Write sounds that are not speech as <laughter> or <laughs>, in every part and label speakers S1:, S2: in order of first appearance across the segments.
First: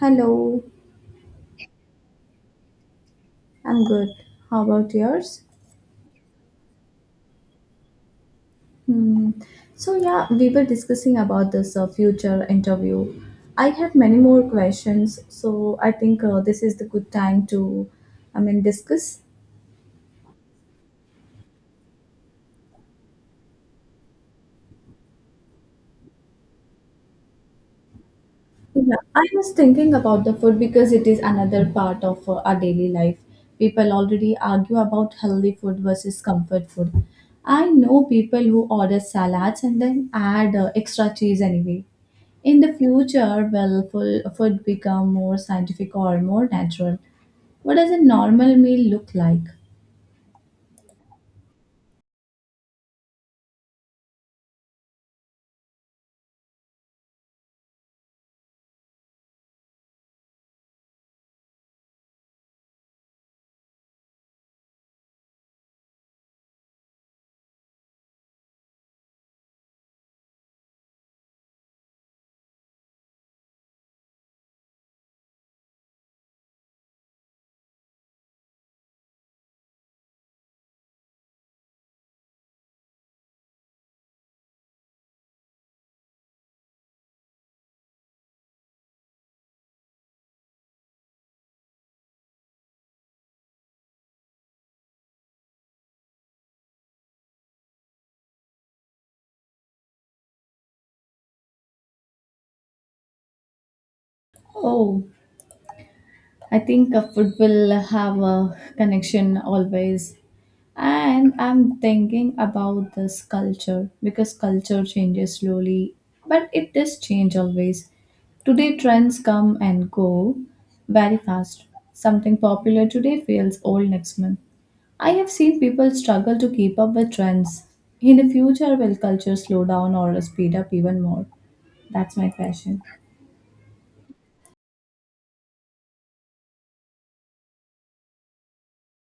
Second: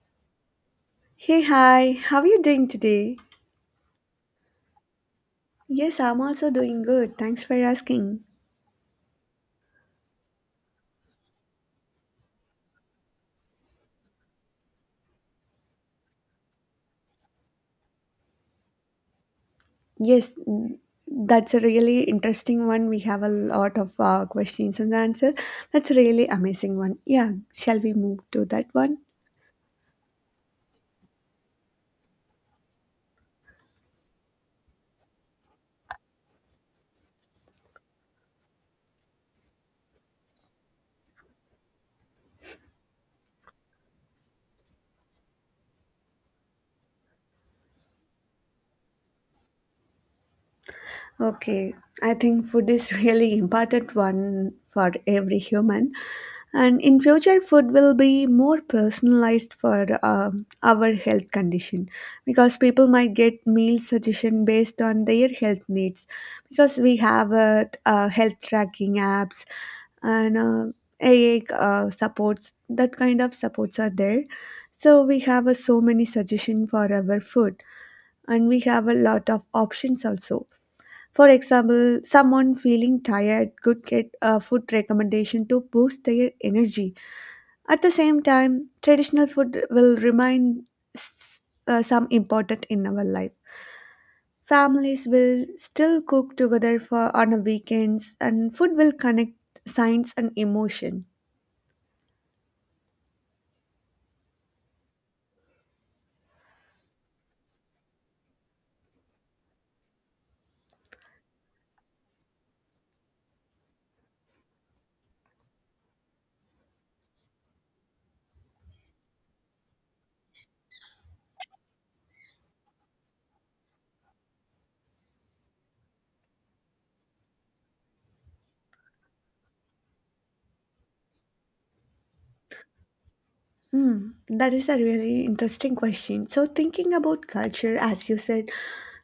S1: Hello,
S2: Hey, hi, how are you doing today?
S1: I'm good. How about yours?
S2: Yes, I'm also doing good. Thanks for asking.
S1: Hmm. So yeah, we were discussing about this future interview. I have many more questions, so I think this is the good time to, I mean, discuss.
S2: Yes, that's a really interesting one. We have a lot of questions and answers. That's a really amazing one. Yeah, shall we move to that
S1: Yeah,
S2: one?
S1: I was thinking about the food because it is another part of our daily life. People already argue about healthy food versus comfort food. I know people who order salads and then add extra cheese anyway. In the future, will full food become more scientific or more natural? What does a normal meal look like?
S2: Okay, I think food is <laughs> really important one for every human, and in future, food will be more personalized for our health condition, because people might get meal suggestion based on their health needs because we have health tracking apps and AA supports, that kind of supports are there. So we have so many suggestion for our food, and we have a lot of options also. For example, someone feeling tired could get a food recommendation to boost their energy. At the same time, traditional food will remain s- some important in our life. Families will still cook together for on the weekends, and food will connect science and emotion.
S1: Oh, I think a food will have a connection always. And I'm thinking about this culture because culture changes slowly, but it does change always. Today, trends come and go very fast. Something popular today feels old next month. I have seen people struggle to keep up with trends. In the future, will culture slow down or speed up even more? That's my question.
S2: Hmm, that is a really interesting question. So, thinking about culture, as you said,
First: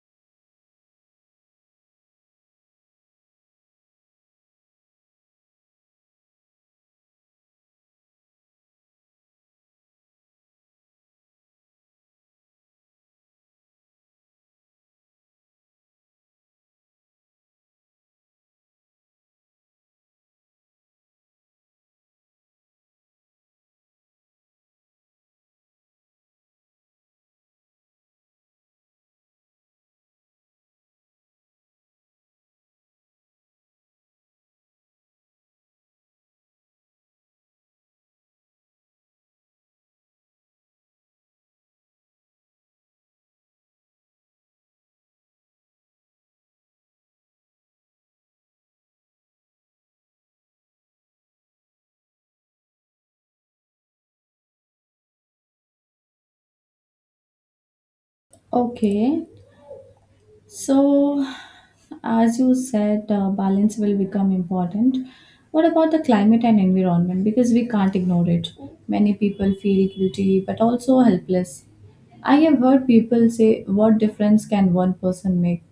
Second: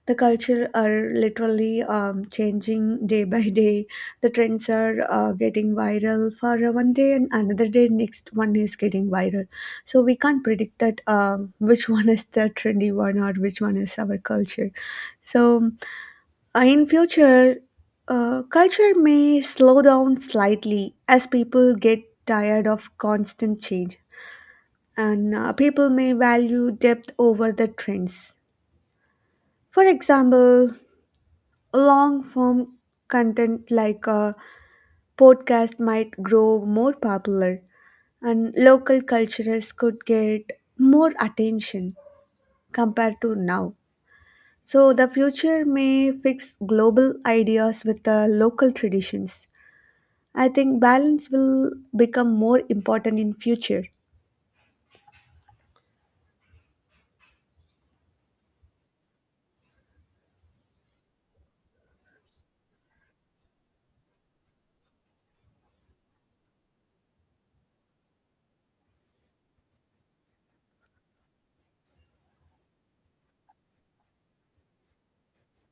S2: the culture are literally changing day by day. The trends are getting viral for 1 day, and another day, next one is getting viral. So, we can't predict that which <laughs> one is the trendy one or which one is our culture. So in future, culture may slow down slightly as people get tired of constant change, and people may value depth over the trends. For example, long form content like a podcast might grow more popular, and local cultures could get more attention compared to now. So, the future may fix global ideas with the local traditions. I think balance will become more important in future.
S1: Okay, so, as you said, balance will become important. What about the climate and environment? Because we can't ignore it. Many people feel guilty but also helpless. I have heard people say, "What difference can one person make?"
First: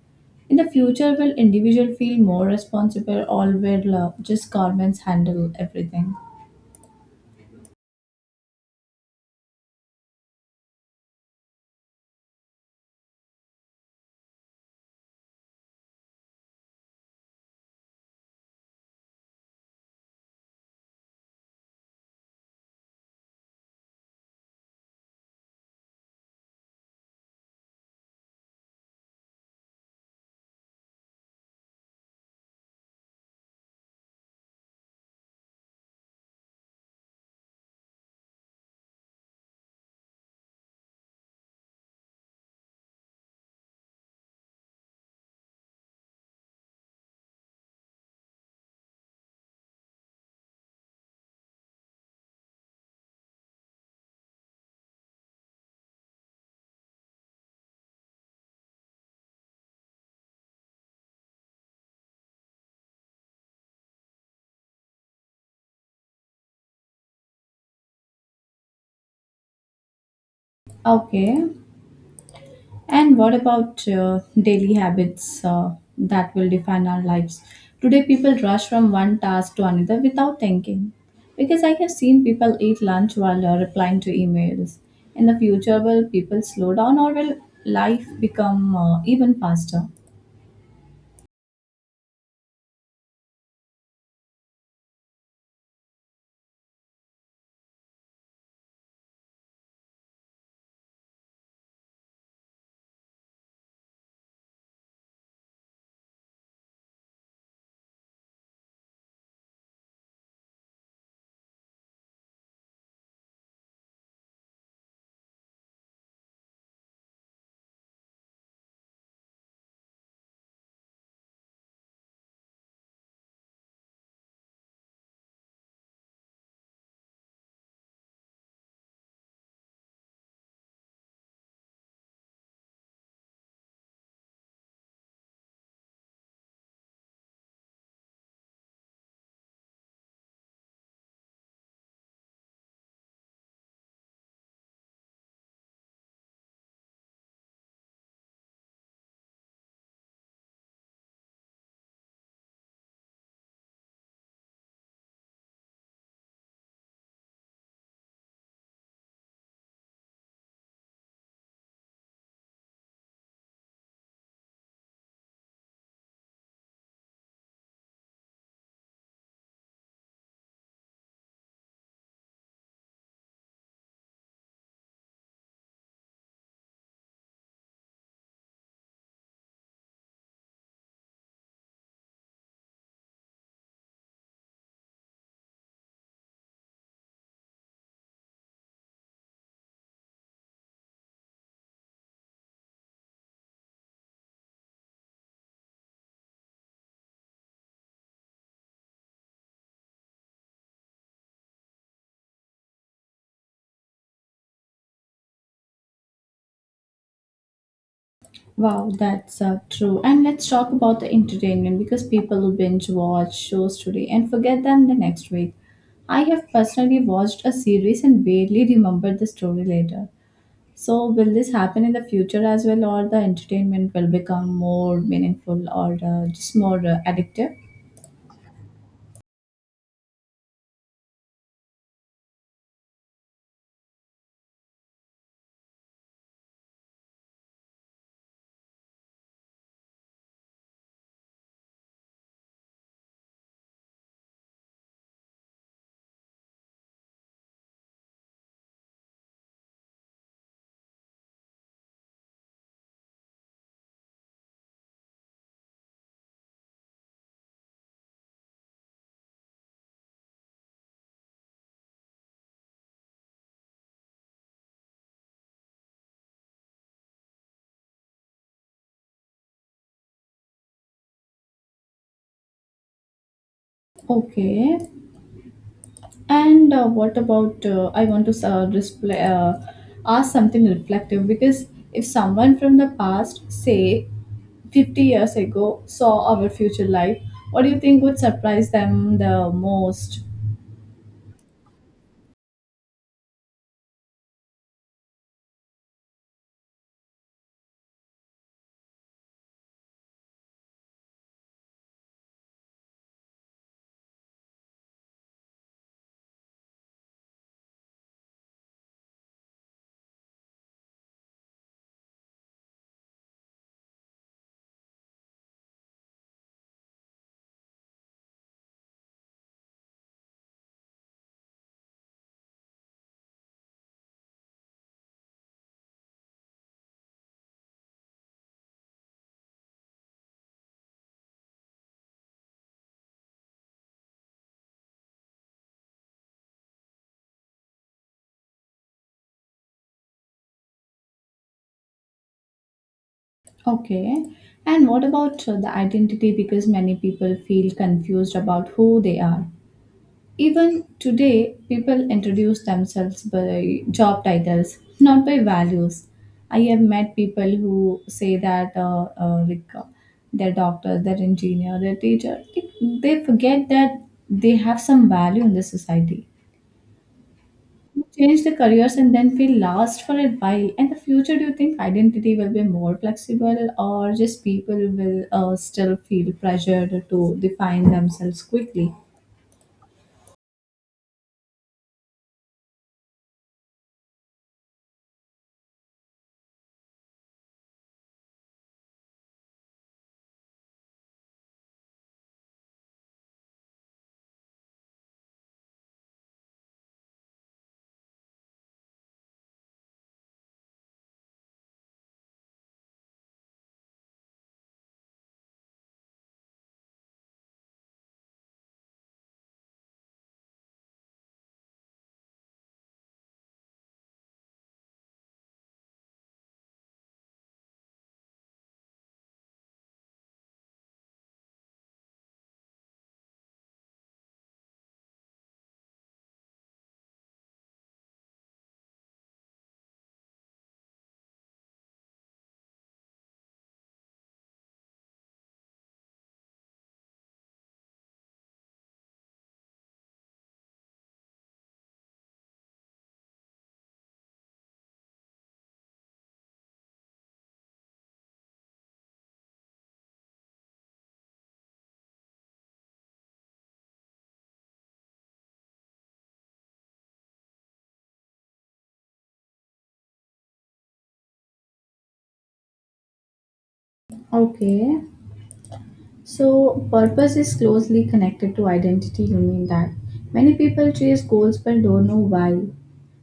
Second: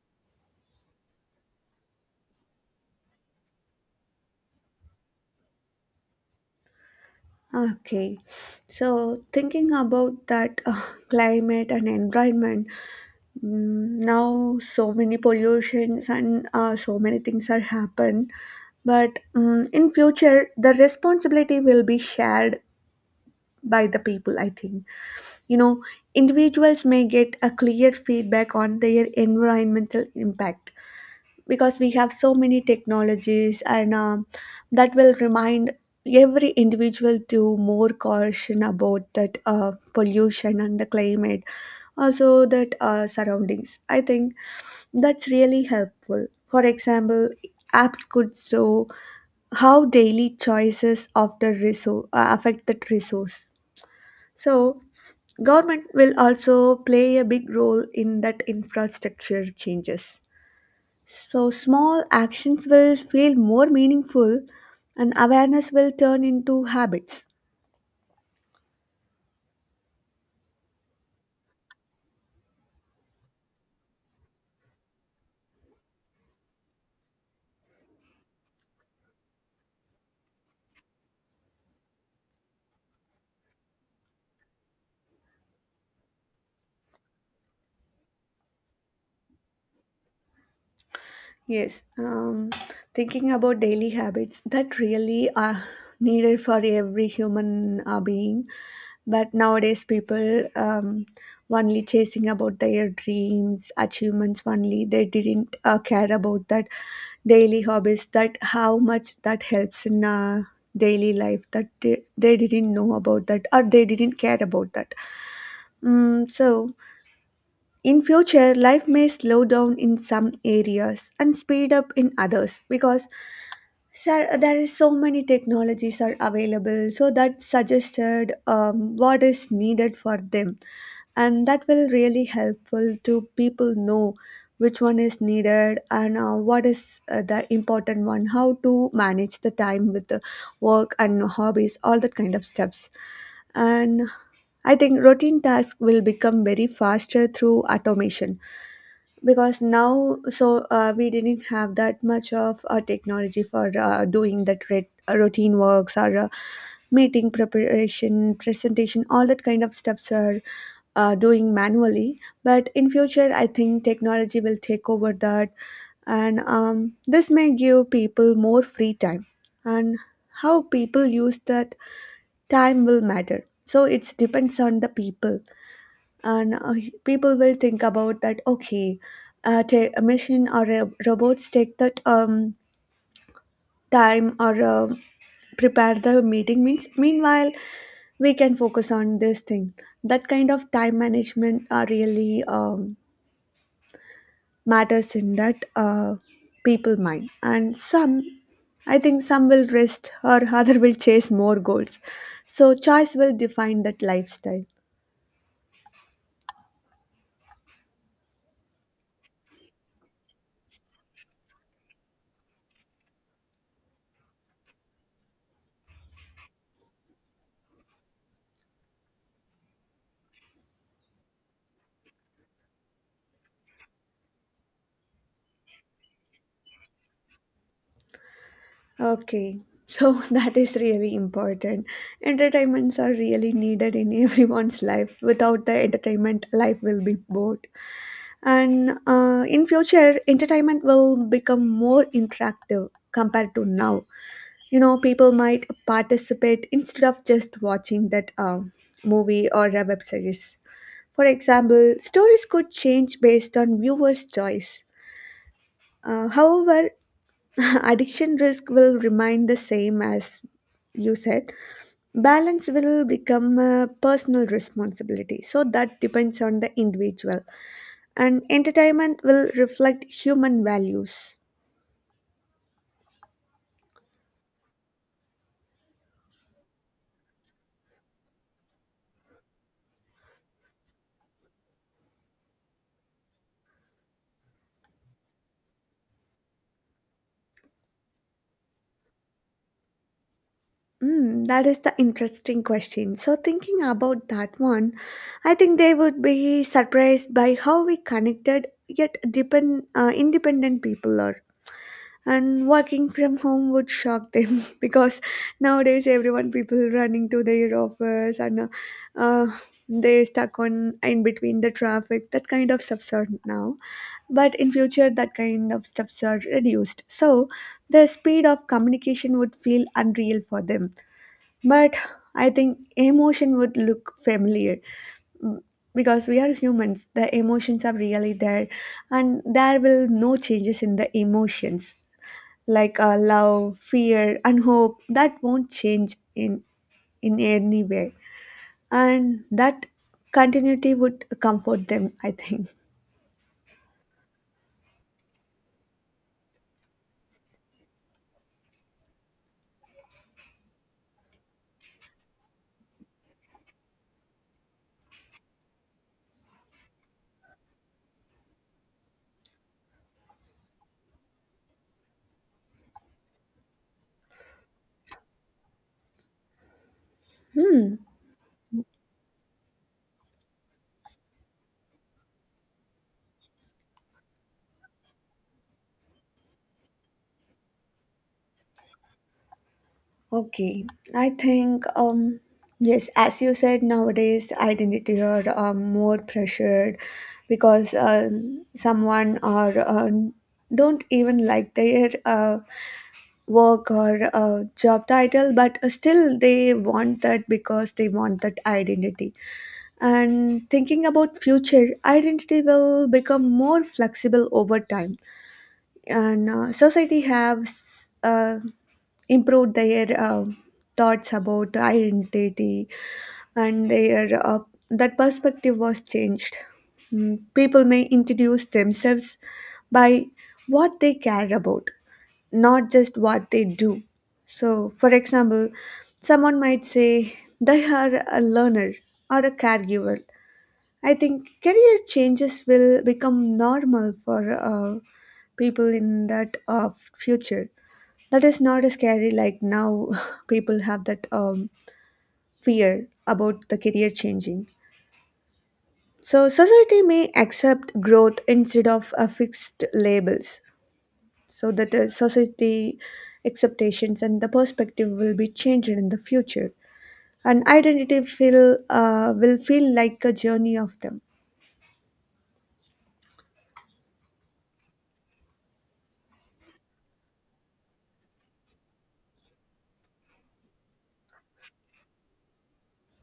S1: In the future, will individual feel more responsible or will just governments handle everything?
S2: Okay, so thinking about that climate and environment, now so many pollutions and so many things are happen. But in future, the responsibility will be shared by the people. I think, you know, individuals may get a clear feedback on their environmental impact because we have so many technologies, and that will remind every individual to more caution about that pollution and the climate, also that surroundings. I think that's really helpful. For example, apps could show how daily choices of the resource affect that resource. So government will also play a big role in that infrastructure changes, so small actions will feel more meaningful, and awareness will turn into habits.
S1: Okay, and what about daily habits that will define our lives? Today, people rush from one task to another without thinking. Because I have seen people eat lunch while replying to emails. In the future, will people slow down or will life become even faster?
S2: Yes, thinking about daily habits that really are needed for every human being. But nowadays, people only chasing about their dreams, achievements only. They didn't care about that daily hobbies. That how much that helps in daily life. That they didn't know about that, or they didn't care about that. So in future, life may slow down in some areas and speed up in others because sir, there is so many technologies are available. So that suggested what is needed for them, and that will really helpful to people know which one is needed and what is the important one. How to manage the time with the work and hobbies, all that kind of stuffs, and I think routine tasks will become very faster through automation because now so we didn't have that much of technology for doing that routine works or meeting preparation presentation, all that kind of steps are doing manually, but in future I think technology will take over that, and this may give people more free time, and how people use that time will matter. So it depends on the people, and people will think about that. Okay, a machine or a robots take that time or prepare the meeting means, meanwhile we can focus on this thing. That kind of time management really matters in that people mind, and some, I think some will rest or <laughs> other will chase more goals. So choice will define that lifestyle.
S1: Wow, that's true. And let's talk about the entertainment because people will binge watch shows today and forget them the next week. I have personally watched a series and barely remembered the story later. So, will this happen in the future as well, or the entertainment will become more meaningful or just more addictive?
S2: Okay, so <laughs> that is really important. Entertainments are really needed in everyone's life. Without the entertainment, life will be bored. And in future, entertainment will become more interactive compared to now. You know, people might participate instead of just watching that movie or a web series. For example, stories could change based on viewers' choice. However, <laughs> addiction risk will remain the same. As you said, balance will become a personal responsibility, so that depends on the individual, and entertainment will reflect human values.
S1: Okay. And what about? I want to display, ask something reflective because if someone from the past, say 50 years ago, saw our future life, what do you think would surprise them the most?
S2: Hmm, that is the interesting question. So, thinking about that one, I think they would be surprised by how we connected yet independent people are. And working from home would shock them <laughs> because nowadays everyone people running to their office, and uh, they stuck on in between the traffic. That kind of stuffs are now, but in future that kind of stuffs are reduced, so the speed of communication would feel unreal for them. But I think emotion would look familiar. Mm, because we are humans, the emotions are really there, and there will no changes in the emotions like love, fear, and hope. That won't change in any way, and that continuity would comfort them, I think.
S1: Okay. And what about the identity? Because many people feel confused about who they are. Even today, people introduce themselves by job titles, not by values. I have met people who say that, like, they're doctor, they're engineer, they're teacher. Like, they forget that they have some value in the society. Change the careers and then feel lost for a while. In the future, do you think identity will be more flexible, or just people will still feel pressured to define themselves quickly?
S2: Okay, I think yes, as you said, nowadays identity are more pressured because someone or don't even like their work or job title, but still they want that because they want that identity. And thinking about future, identity will become more flexible over time, and society has improved their thoughts about identity and their that perspective was changed. People may introduce themselves by what they care about, not just what they do. So for example, someone might say they are a learner or a caregiver. I think career changes will become normal for people in that future. That is not as scary like now. <laughs> People have that fear about the career changing. So society may accept growth instead of fixed labels. So that the society expectations and the perspective will be changed in the future. And identity feel will feel like a journey of them.
S1: Okay. So, purpose is closely connected to identity. You mean that many people chase goals but don't know why.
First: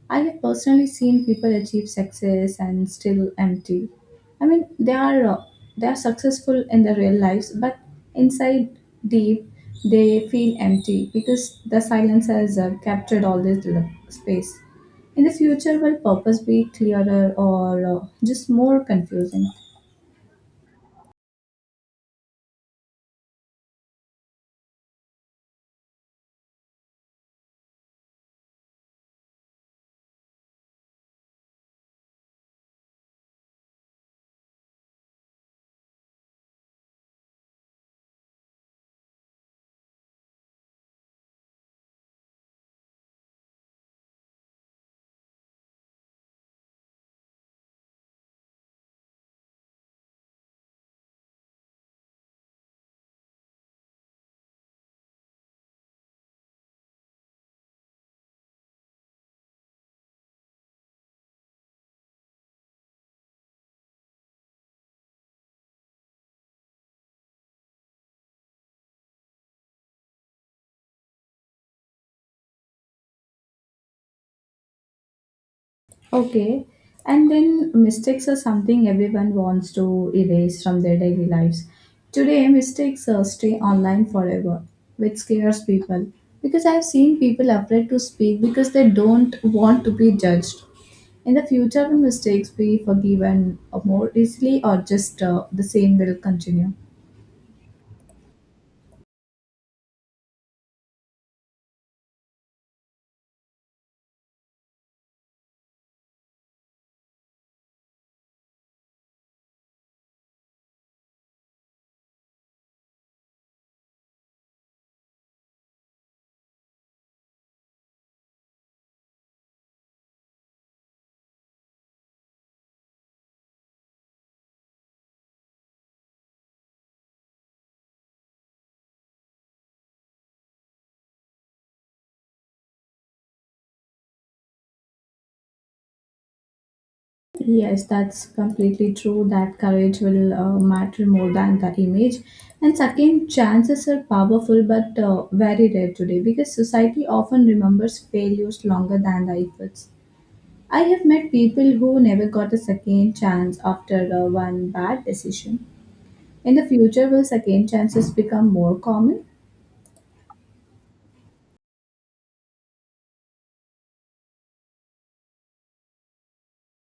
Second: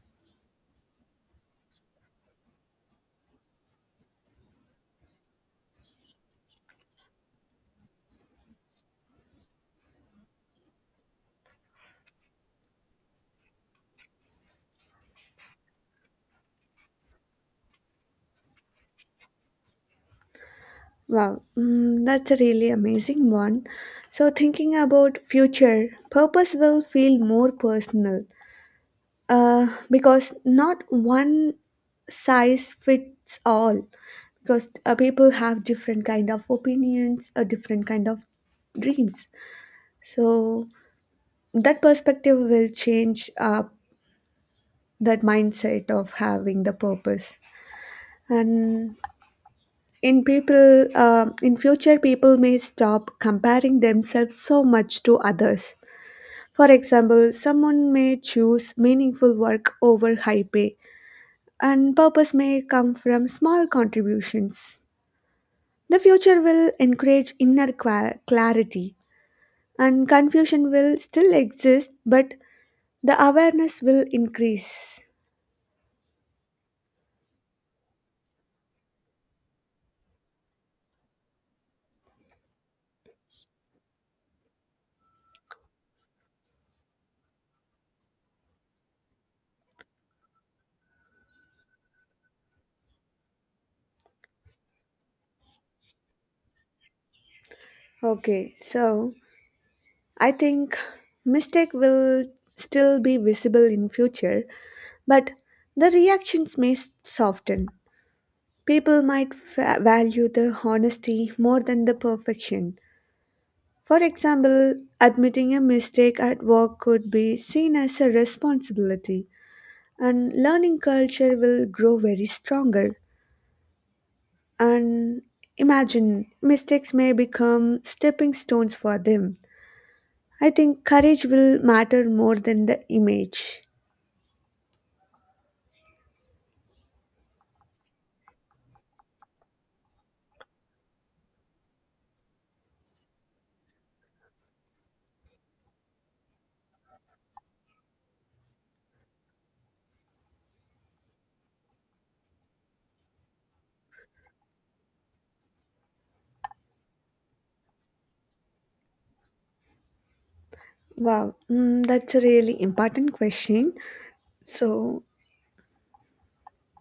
S1: I have personally seen people achieve success and still empty. I mean, they are successful in their real lives, but inside deep, they feel empty because the silence has captured all this space. In the future, will purpose be clearer or just more confusing?
S2: Wow, that's a really amazing one. So, thinking about future, purpose will feel more personal because not one size fits all. Because people have different kind of opinions, or different kind of dreams. So that perspective will change that mindset of having the purpose, and in people in future people may stop comparing themselves so much to others. For example, someone may choose meaningful work over high pay, and purpose may come from small contributions. The future will encourage clarity, and confusion will still exist, but the awareness will increase.
S1: Okay. And then mistakes are something everyone wants to erase from their daily lives. Today, mistakes stay online forever, which scares people. Because I've seen people afraid to speak because they don't want to be judged. In the future, will mistakes be forgiven more easily, or just the same will continue?
S2: Okay, so I think mistake will still be visible in future. But the reactions may soften. People might value the honesty more than the perfection. For example, admitting a mistake at work could be seen as a responsibility, and learning culture will grow very stronger. And imagine mistakes may become stepping stones for them. I think courage will matter more than the image.
S1: Yes, that's completely true that courage will matter more than the image. And second, chances are powerful but very rare today because society often remembers failures longer than the efforts. I have met people who never got a second chance after one bad decision. In the future, will second chances become more common?
S2: Wow, that's a really important question. So,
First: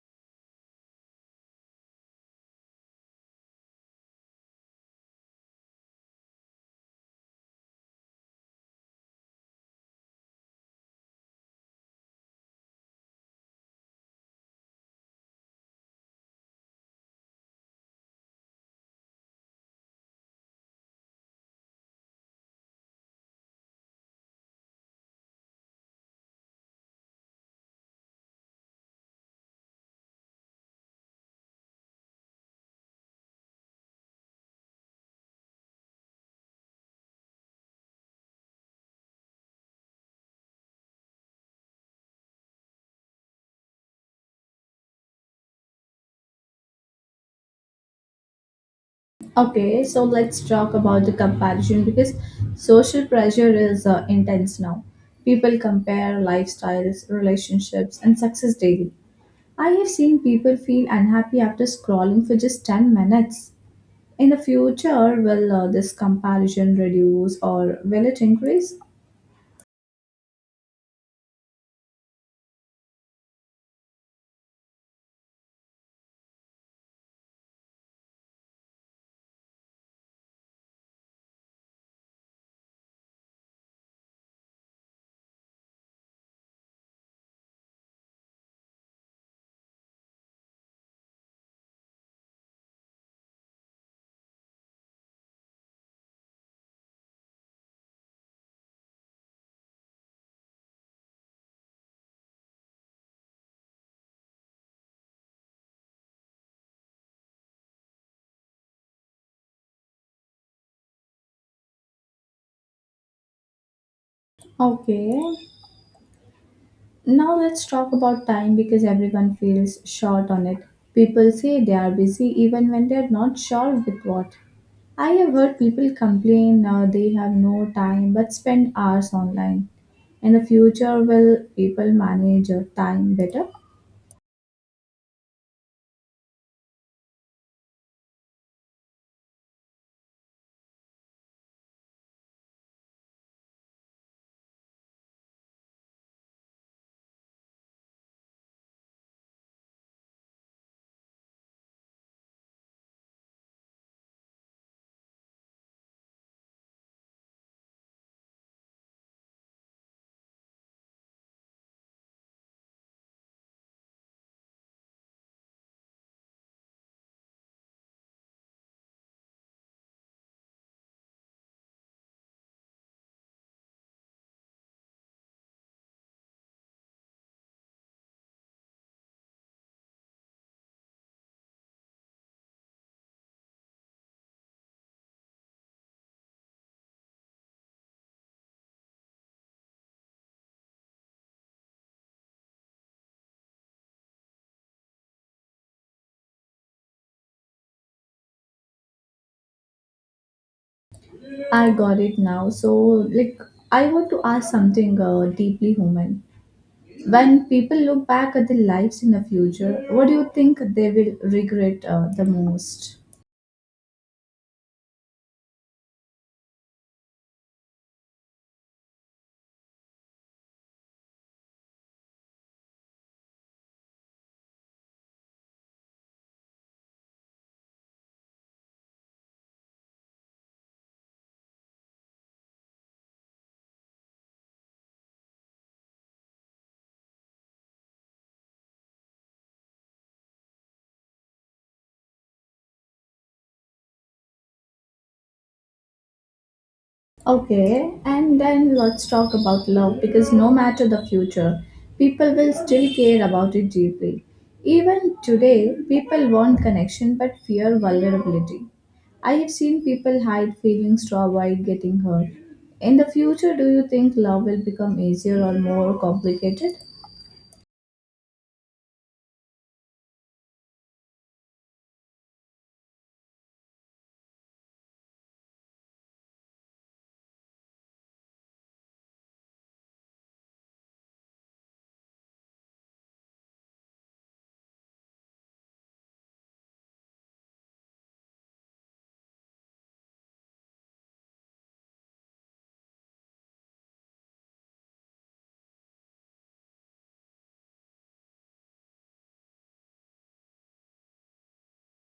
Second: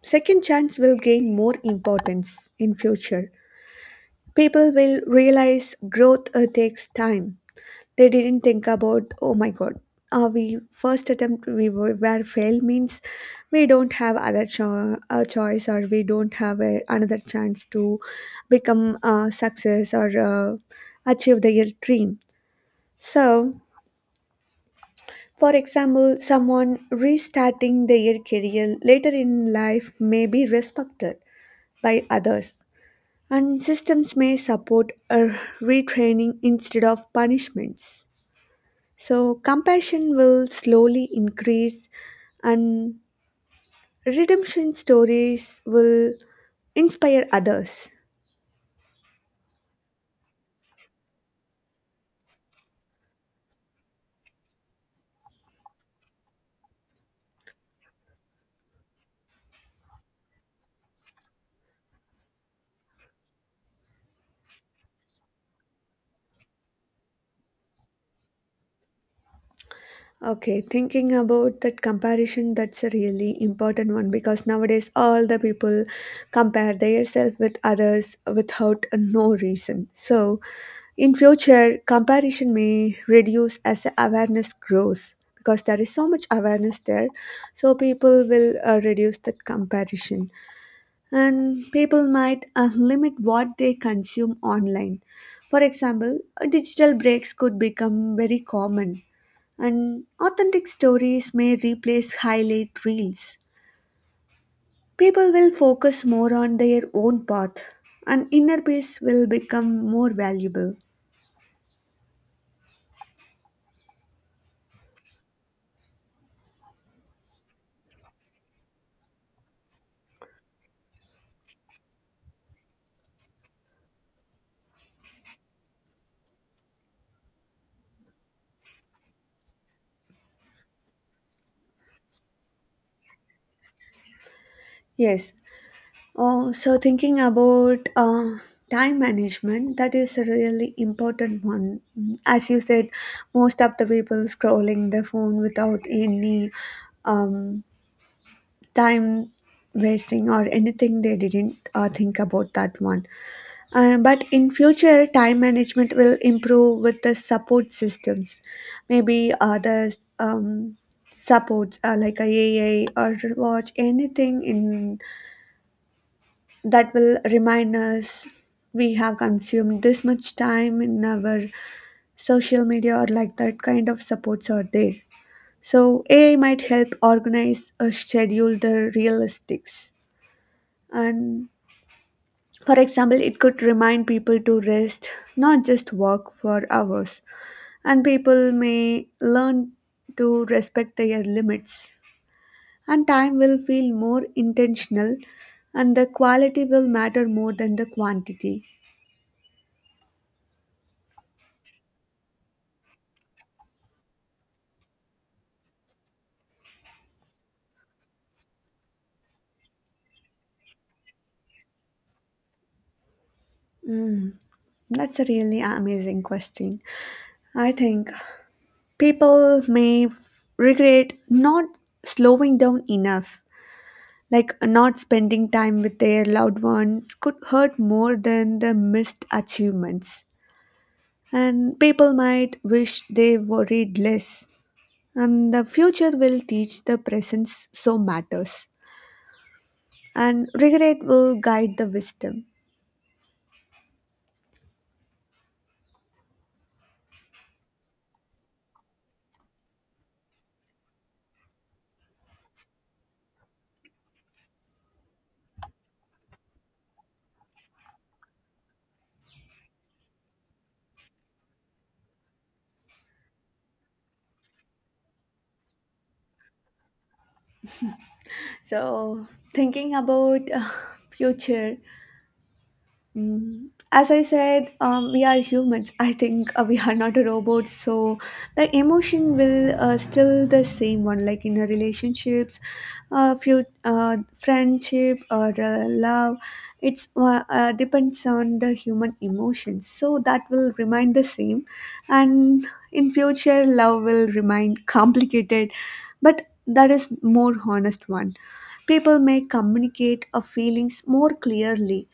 S2: second chance will gain more importance in future. People will realize growth takes time. They didn't think about, oh my god, we first attempt we were failed means we don't have other a choice, or we don't have another chance to become a success or achieve their dream. So, for example, someone restarting their career later in life may be respected by others, and systems may support a retraining instead of punishments. So, compassion will slowly increase, and redemption stories will inspire others.
S1: Okay, so let's talk about the comparison because social pressure is intense now. People compare lifestyles, relationships, and success daily. I have seen people feel unhappy after scrolling for just 10 minutes. In the future, will this comparison reduce or will it increase?
S2: Okay, thinking about that comparison, that's a really important one because nowadays all the people compare themselves with others without no reason. So, in future, comparison may reduce as the awareness grows because there is so much awareness there. So people will reduce that comparison, and people might limit what they consume online. For example, digital breaks could become very common, and authentic stories may replace highlight reels. People will focus more on their own path, and inner peace will become more valuable.
S1: Okay, now let's talk about time because everyone feels short on it. People say they are busy even when they are not sure with what. I have heard people complain they have no time but spend hours online. In the future, will people manage your time better?
S2: Yes, oh, so thinking about time management, that is a really important one. As you said, most of the people scrolling their phone without any um, time wasting or anything, they didn't think about that one. But in future, time management will improve with the support systems. Maybe others. Supports like a AI or watch anything in that will remind us we have consumed this much time in our social media, or like that kind of supports are there. So AI might help organize or schedule the realistics. And for example, it could remind people to rest, not just work for hours. And people may learn to respect their limits. And time will feel more intentional, and the quality will matter more than the quantity.
S1: I got it now. So, like, I want to ask something deeply human. When people look back at their lives in the future, what do you think they will regret the most?
S2: That's a really amazing question. I think people may regret not slowing down enough. Like not spending time with their loved ones could hurt more than the missed achievements. And people might wish they worried less. And the future will teach the presence so matters. And regret will guide the wisdom.
S1: Okay, and then let's talk about love because no matter the future, people will still care about it deeply. Even today, people want connection but fear vulnerability. I have seen people hide feelings to avoid getting hurt. In the future, do you think love will become easier or more complicated?
S2: So, thinking about future. As I said, we are humans. I think we are not a robot, so the emotion will still the same one, like in a relationships, few, friendship or love. It's depends on the human emotions, so that will remain the same, and in future, love will remain <laughs> complicated, but that is more honest one. People may communicate a feelings more clearly.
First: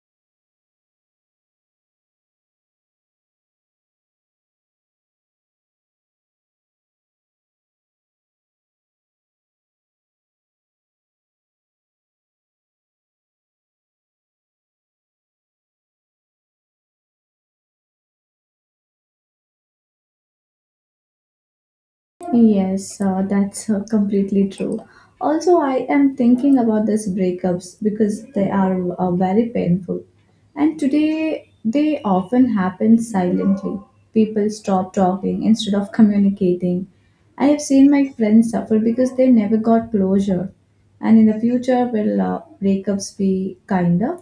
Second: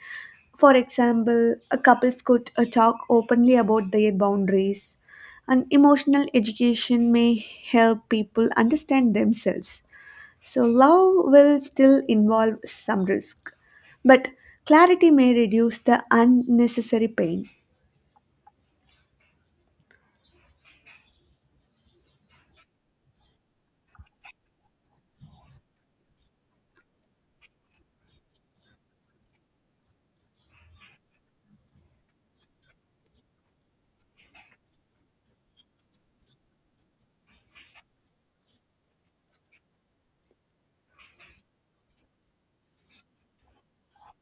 S2: For example, a couples could talk openly about their boundaries, and emotional education may help people understand themselves. So, love will still involve some risk, but clarity may reduce the unnecessary pain.
S1: Yes, that's completely true. Also, I am thinking about these breakups because they are very painful. And today, they often happen silently. People stop talking instead of communicating. I have seen my friends suffer because they never got closure. And in the future, will breakups be kinder?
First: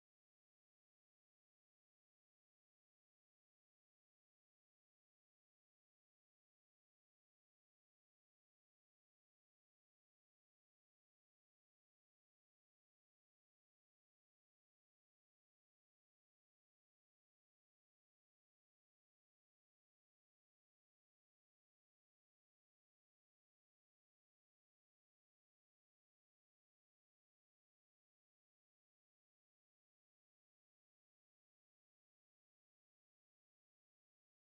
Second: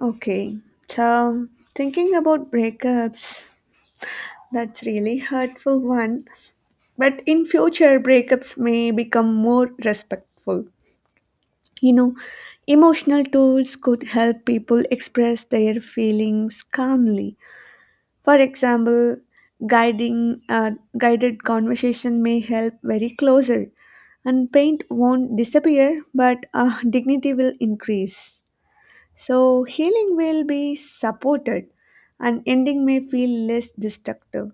S2: Okay, so thinking about breakups, that's really hurtful one. But in future, breakups may become more respectful. You know, emotional tools could help people express their feelings calmly. For example, guiding guided conversation may help very closer, and pain won't disappear, but dignity will increase. So healing will be supported, and ending may feel less destructive.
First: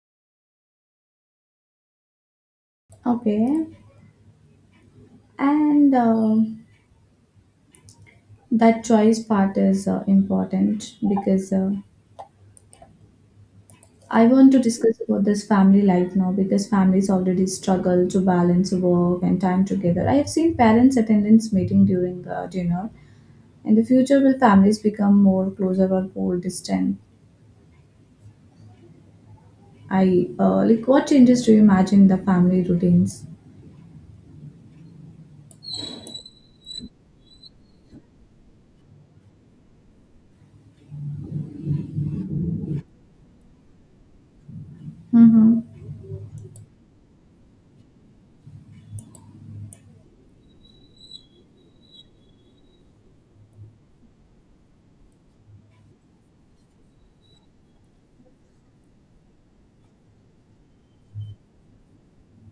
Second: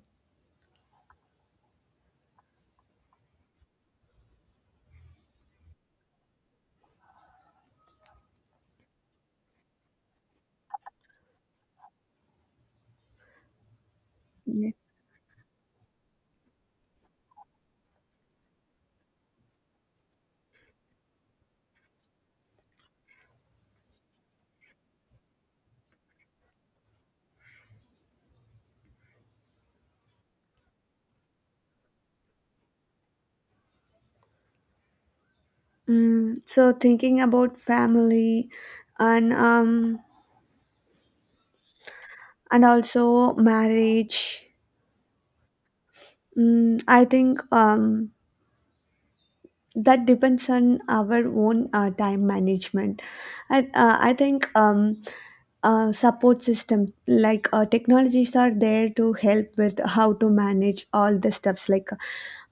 S1: Okay, and that choice part is important because I want to
S2: Yeah.
S1: discuss about this family life now because families already struggle to balance work and time together. I have seen parents' attendance meeting during dinner. In the future, will families become more closer or more distant? I like what changes do you imagine in the family routines?
S2: So thinking about family and and also marriage.
S1: Mm-hmm.
S2: I think that depends on our own time management. I think support system like technologies are there to help with how to manage all the stuffs like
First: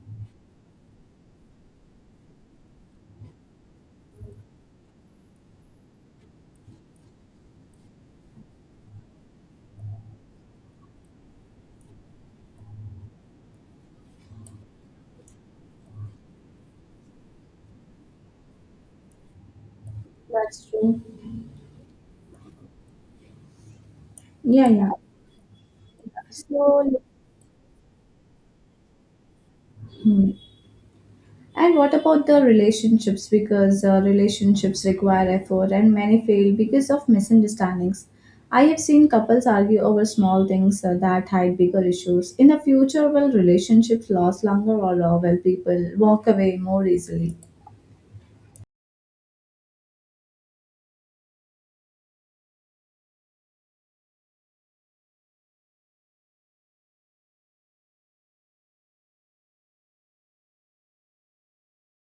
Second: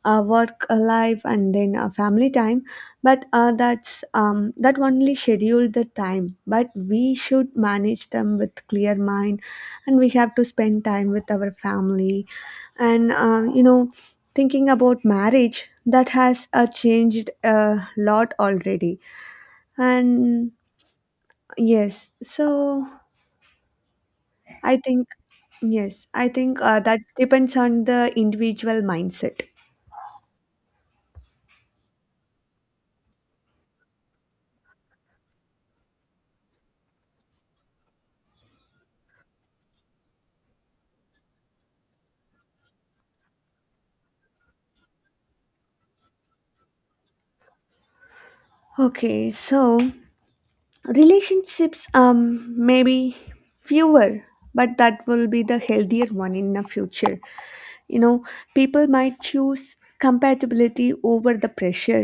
S2: work life and then family time. But that's that only schedule the time. But we should manage them with clear mind, and we have to spend time with our family, and thinking about marriage, that has changed a lot already. And
S1: That's true.
S2: yes, so
S1: Yeah,
S2: I
S1: yeah.
S2: think, yes, I think
S1: So,
S2: that
S1: like,
S2: depends on the individual mindset.
S1: hmm. And what about the relationships? Because relationships require effort and many fail because of misunderstandings. I have seen couples argue over small things that hide bigger issues. In the future, will relationships last longer or will people walk away more easily?
S2: Okay, so relationships, maybe fewer, but that will be the healthier one in the future. You know, people might choose compatibility over the pressure.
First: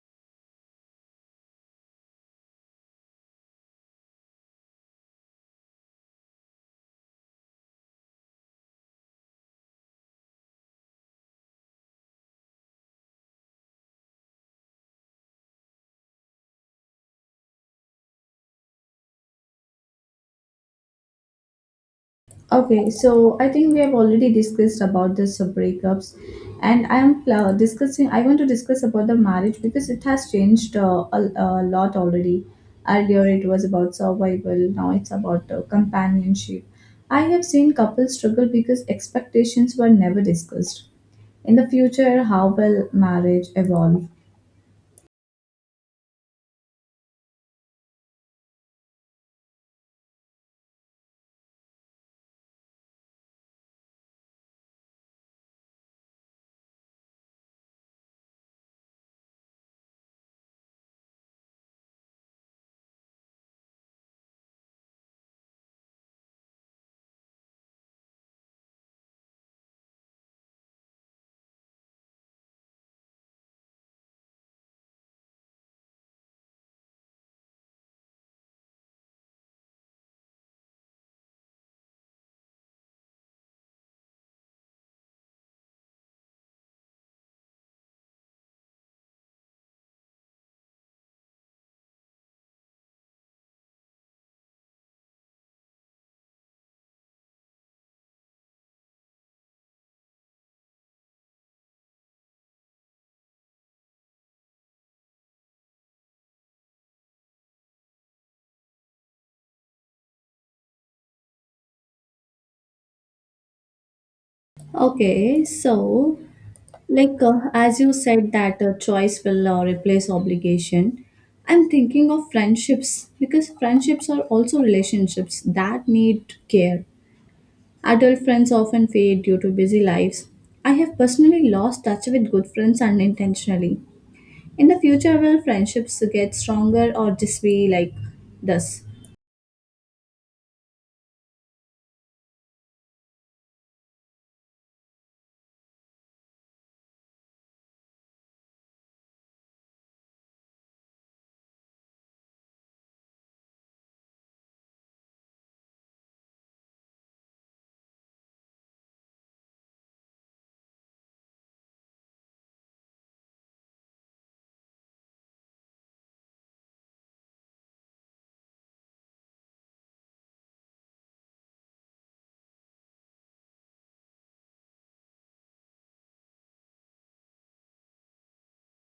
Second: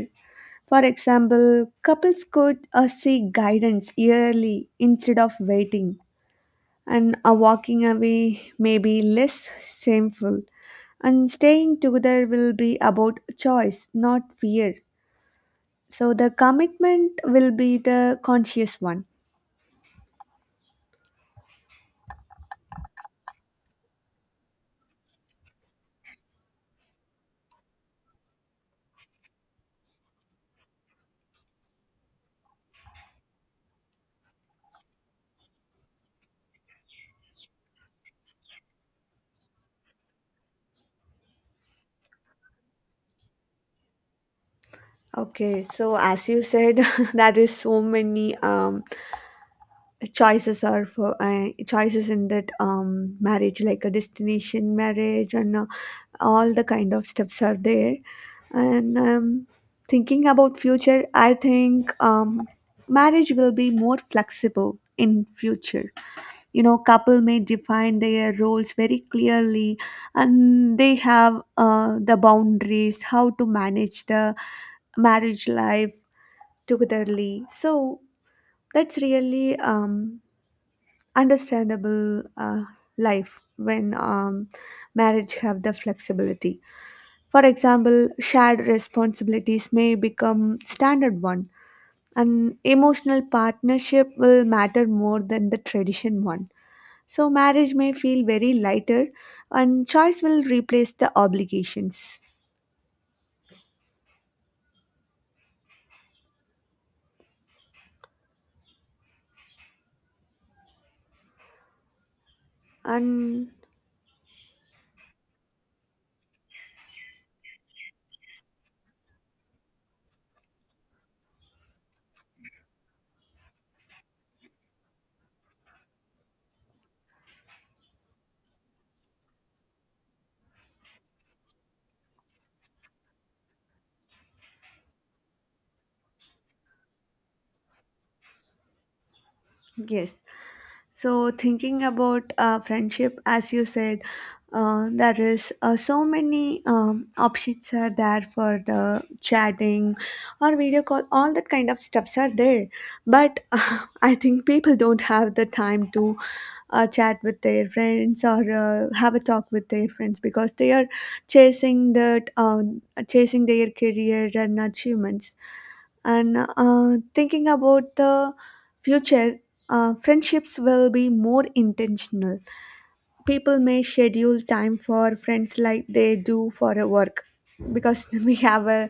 S2: For example, couples could seek guidance early instead of waiting, and walking away may be less shameful. And staying together will be about choice, not fear. So the commitment will be the conscious one.
S1: Okay, so I think we have already discussed about this breakups, and I am discussing. I want to discuss about the marriage because it has changed a lot already. Earlier, it was about survival. Now it's about companionship. I have seen couples struggle because expectations were never discussed. In the future, how will marriage evolve?
S2: Okay, so as you said, <laughs> there is so many choices are for choices in that marriage, like a destination marriage, and all the kind of steps are there. And thinking about future, I think marriage will be more flexible in future. You know, couple may define their roles very clearly, and they have the boundaries how to manage the marriage life togetherly. So that's really understandable life when marriage have the flexibility. For example, shared responsibilities may become standard one. An emotional partnership will matter more than the tradition one. So marriage may feel very lighter, and choice will replace the obligations. And
S1: Okay, so like, as you said, that choice will replace obligation. I'm thinking of friendships because friendships are also relationships that need care. Adult friends often fade due to busy lives. I have personally lost touch with good friends unintentionally. In the future, will friendships get stronger or just be like this?
S2: yes, so, thinking about friendship, as you said, there is so many options are there for the chatting or video call. All that kind of stuffs are there, but <laughs> I think people don't have the time to chat with their friends or have a talk with their friends because they are chasing that um, chasing their career and achievements, and thinking about the future, friendships will be more intentional. People may schedule time for friends like they do for a work, because <laughs> we have a,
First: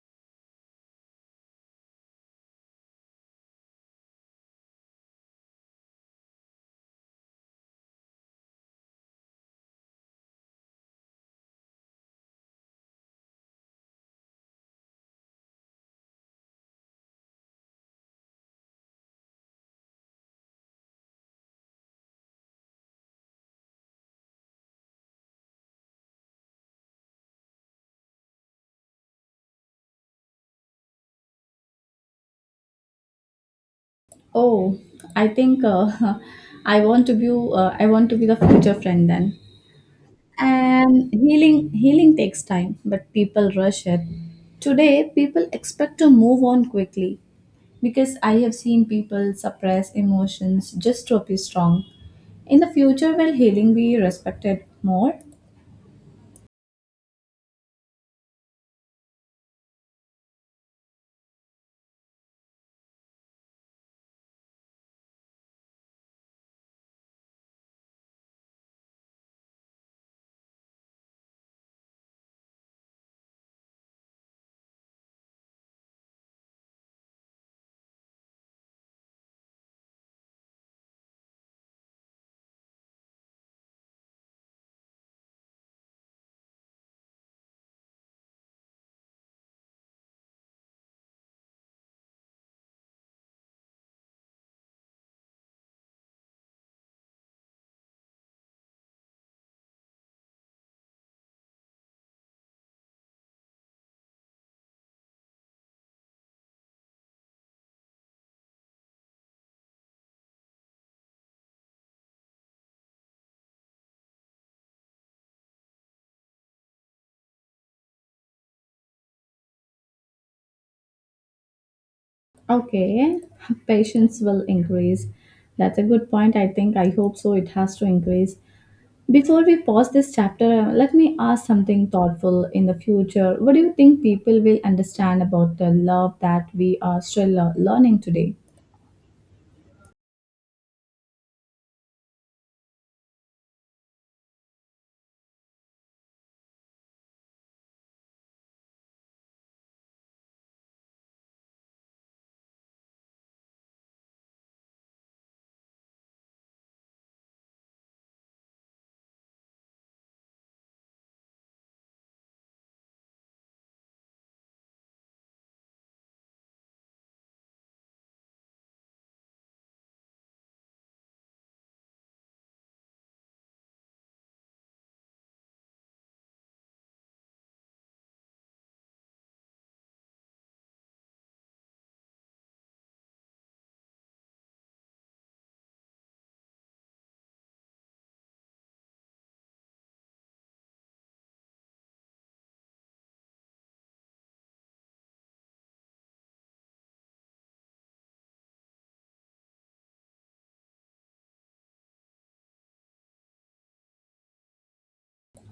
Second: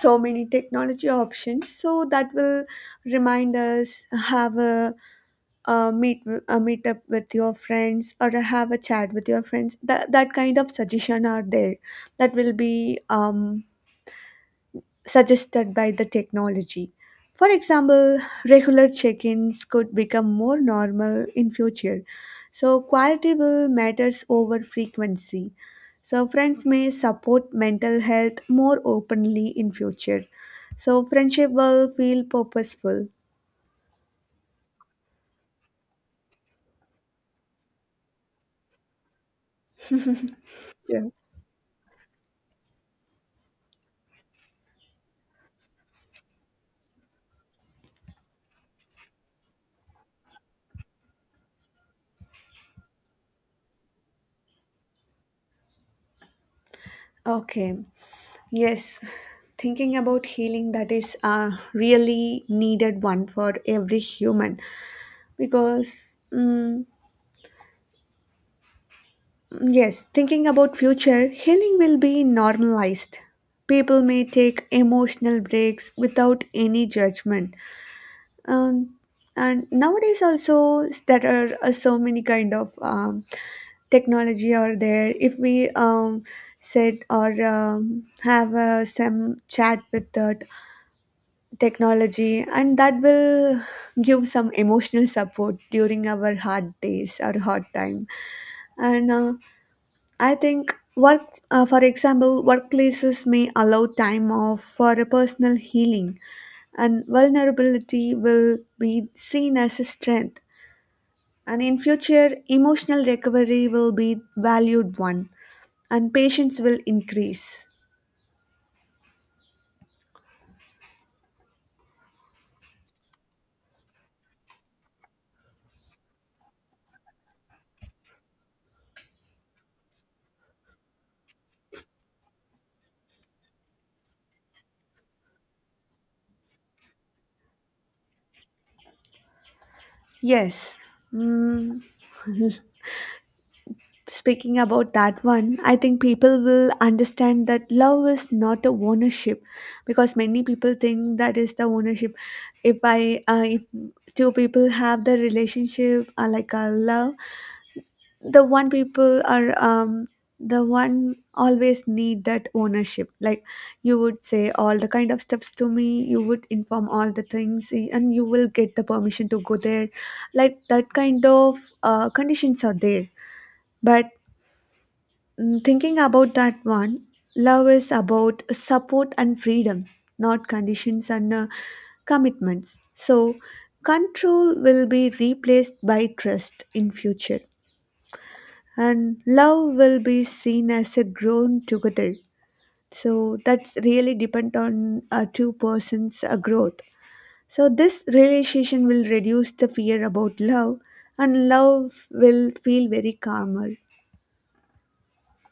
S2: so many technology options, so that will remind us, have a meet up with your friends or have a chat with your friends, that kind of suggestion are there, that will be suggested by the technology. For example, regular check-ins could become more normal in future, so quality will matters over frequency. So friends may support mental health more openly in future. So friendship will feel purposeful.
S1: Oh, I think <laughs> I want to be I want to be the future friend then.
S2: Yeah.
S1: And healing takes time but people rush it today. People expect to move on quickly because I have seen people suppress emotions just to appear strong. In the future, will healing be respected more?
S2: Okay. Yes, thinking about healing, that is a really needed one for every human, because yes, thinking about future, healing will be normalized. People may take emotional breaks without any judgment. Um, and nowadays also there are so many kind of technology are there. If we sit or have some chat with the technology, and that will give some emotional support during our hard days or hard time, and I think work for example, workplaces may allow time off for a personal healing, and vulnerability will be seen as a strength. And in future, emotional recovery will be valued one, and patience will increase.
S1: Okay, <laughs> patience will increase. That's a good point, I think. I hope so, it has to increase. Before we pause this chapter, let me ask something thoughtful in the future. What do you think people will understand about the love that we are still learning today?
S2: Yes. Mm, Speaking about that one, I think people will understand that love is not a ownership, because many people think that is the ownership. If two people have the relationship like a love, the one people are um the one always need that ownership. Like you would say all the kind of stuffs to me, you would inform all the things, eh, and you will get the permission to go there. Like that kind of conditions are there, but thinking about that one, love is about support and freedom, not conditions and commitments. So, control will be replaced by trust in future, and love will be seen as a grown together. So that's really depend on two persons' growth. So this realization will reduce the fear about love, and love will feel very calmer.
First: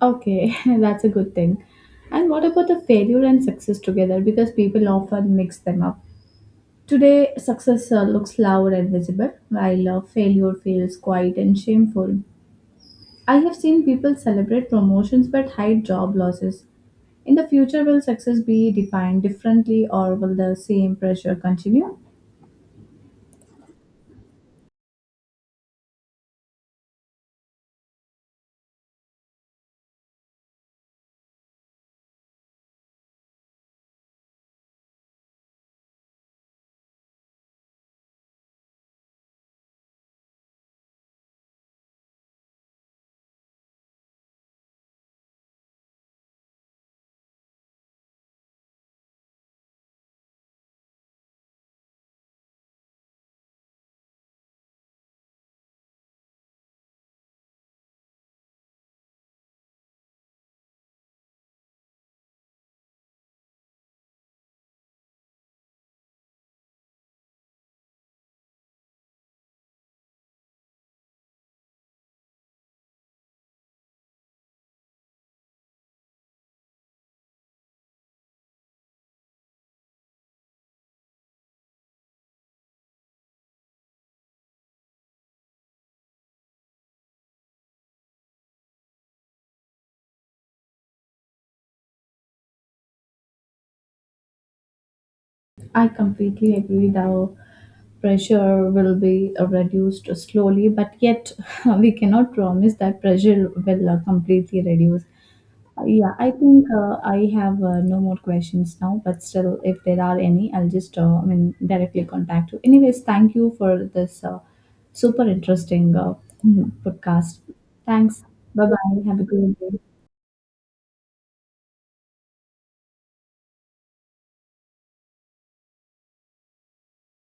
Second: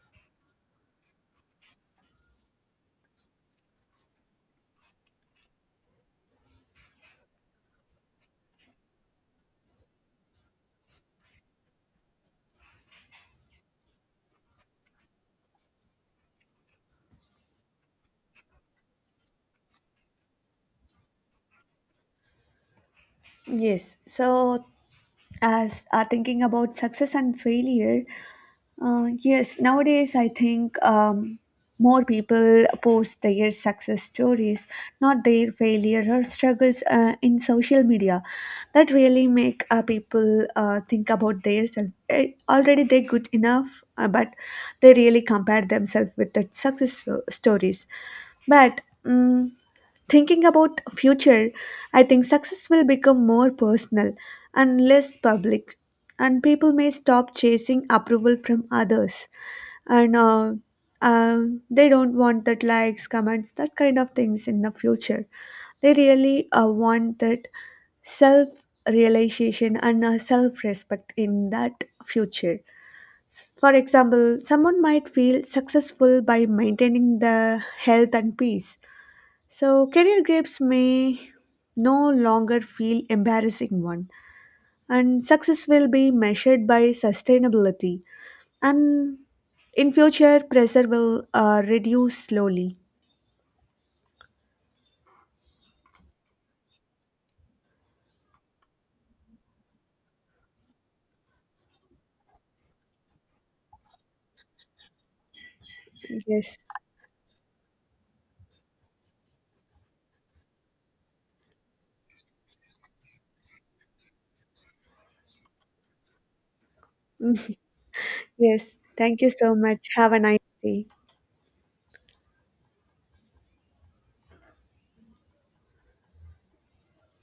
S1: Okay, <laughs> that's a good thing. And what about the failure and success together? Because people often mix them up. Today, success looks loud and visible, while failure feels quiet and shameful. I have seen people celebrate promotions but hide job losses. In the future, will success be defined differently or will the same pressure continue?
S2: Yes. So, as are thinking about success and failure, yes, nowadays I think more people post their success stories, not their failure or struggles, in social media. That really make people think about themselves. Already they're good enough, but they really compare themselves with the stories. But thinking about future, I think success will become more personal and less public, and people may stop chasing approval from others, and they don't want that likes comments, that kind of things in the future. They really want that self realization and self respect in that future. For example, someone might feel successful by maintaining their health and peace. So career grips may no longer feel embarrassing one, and success will be measured by sustainability, and in future pressure will reduce slowly.
S1: I completely agree. The pressure will be reduced slowly, but yet <laughs> we cannot promise that pressure will completely reduce. Yeah, I
S2: Yes.
S1: think I have no more questions now, but still, if there are any, I'll just I mean directly contact you. Anyways, thank you for this super interesting <laughs> podcast. Thanks.
S2: <laughs>
S1: Bye
S2: Yes,
S1: bye. Have
S2: thank
S1: a
S2: you so
S1: good
S2: much,
S1: day.
S2: have a nice day.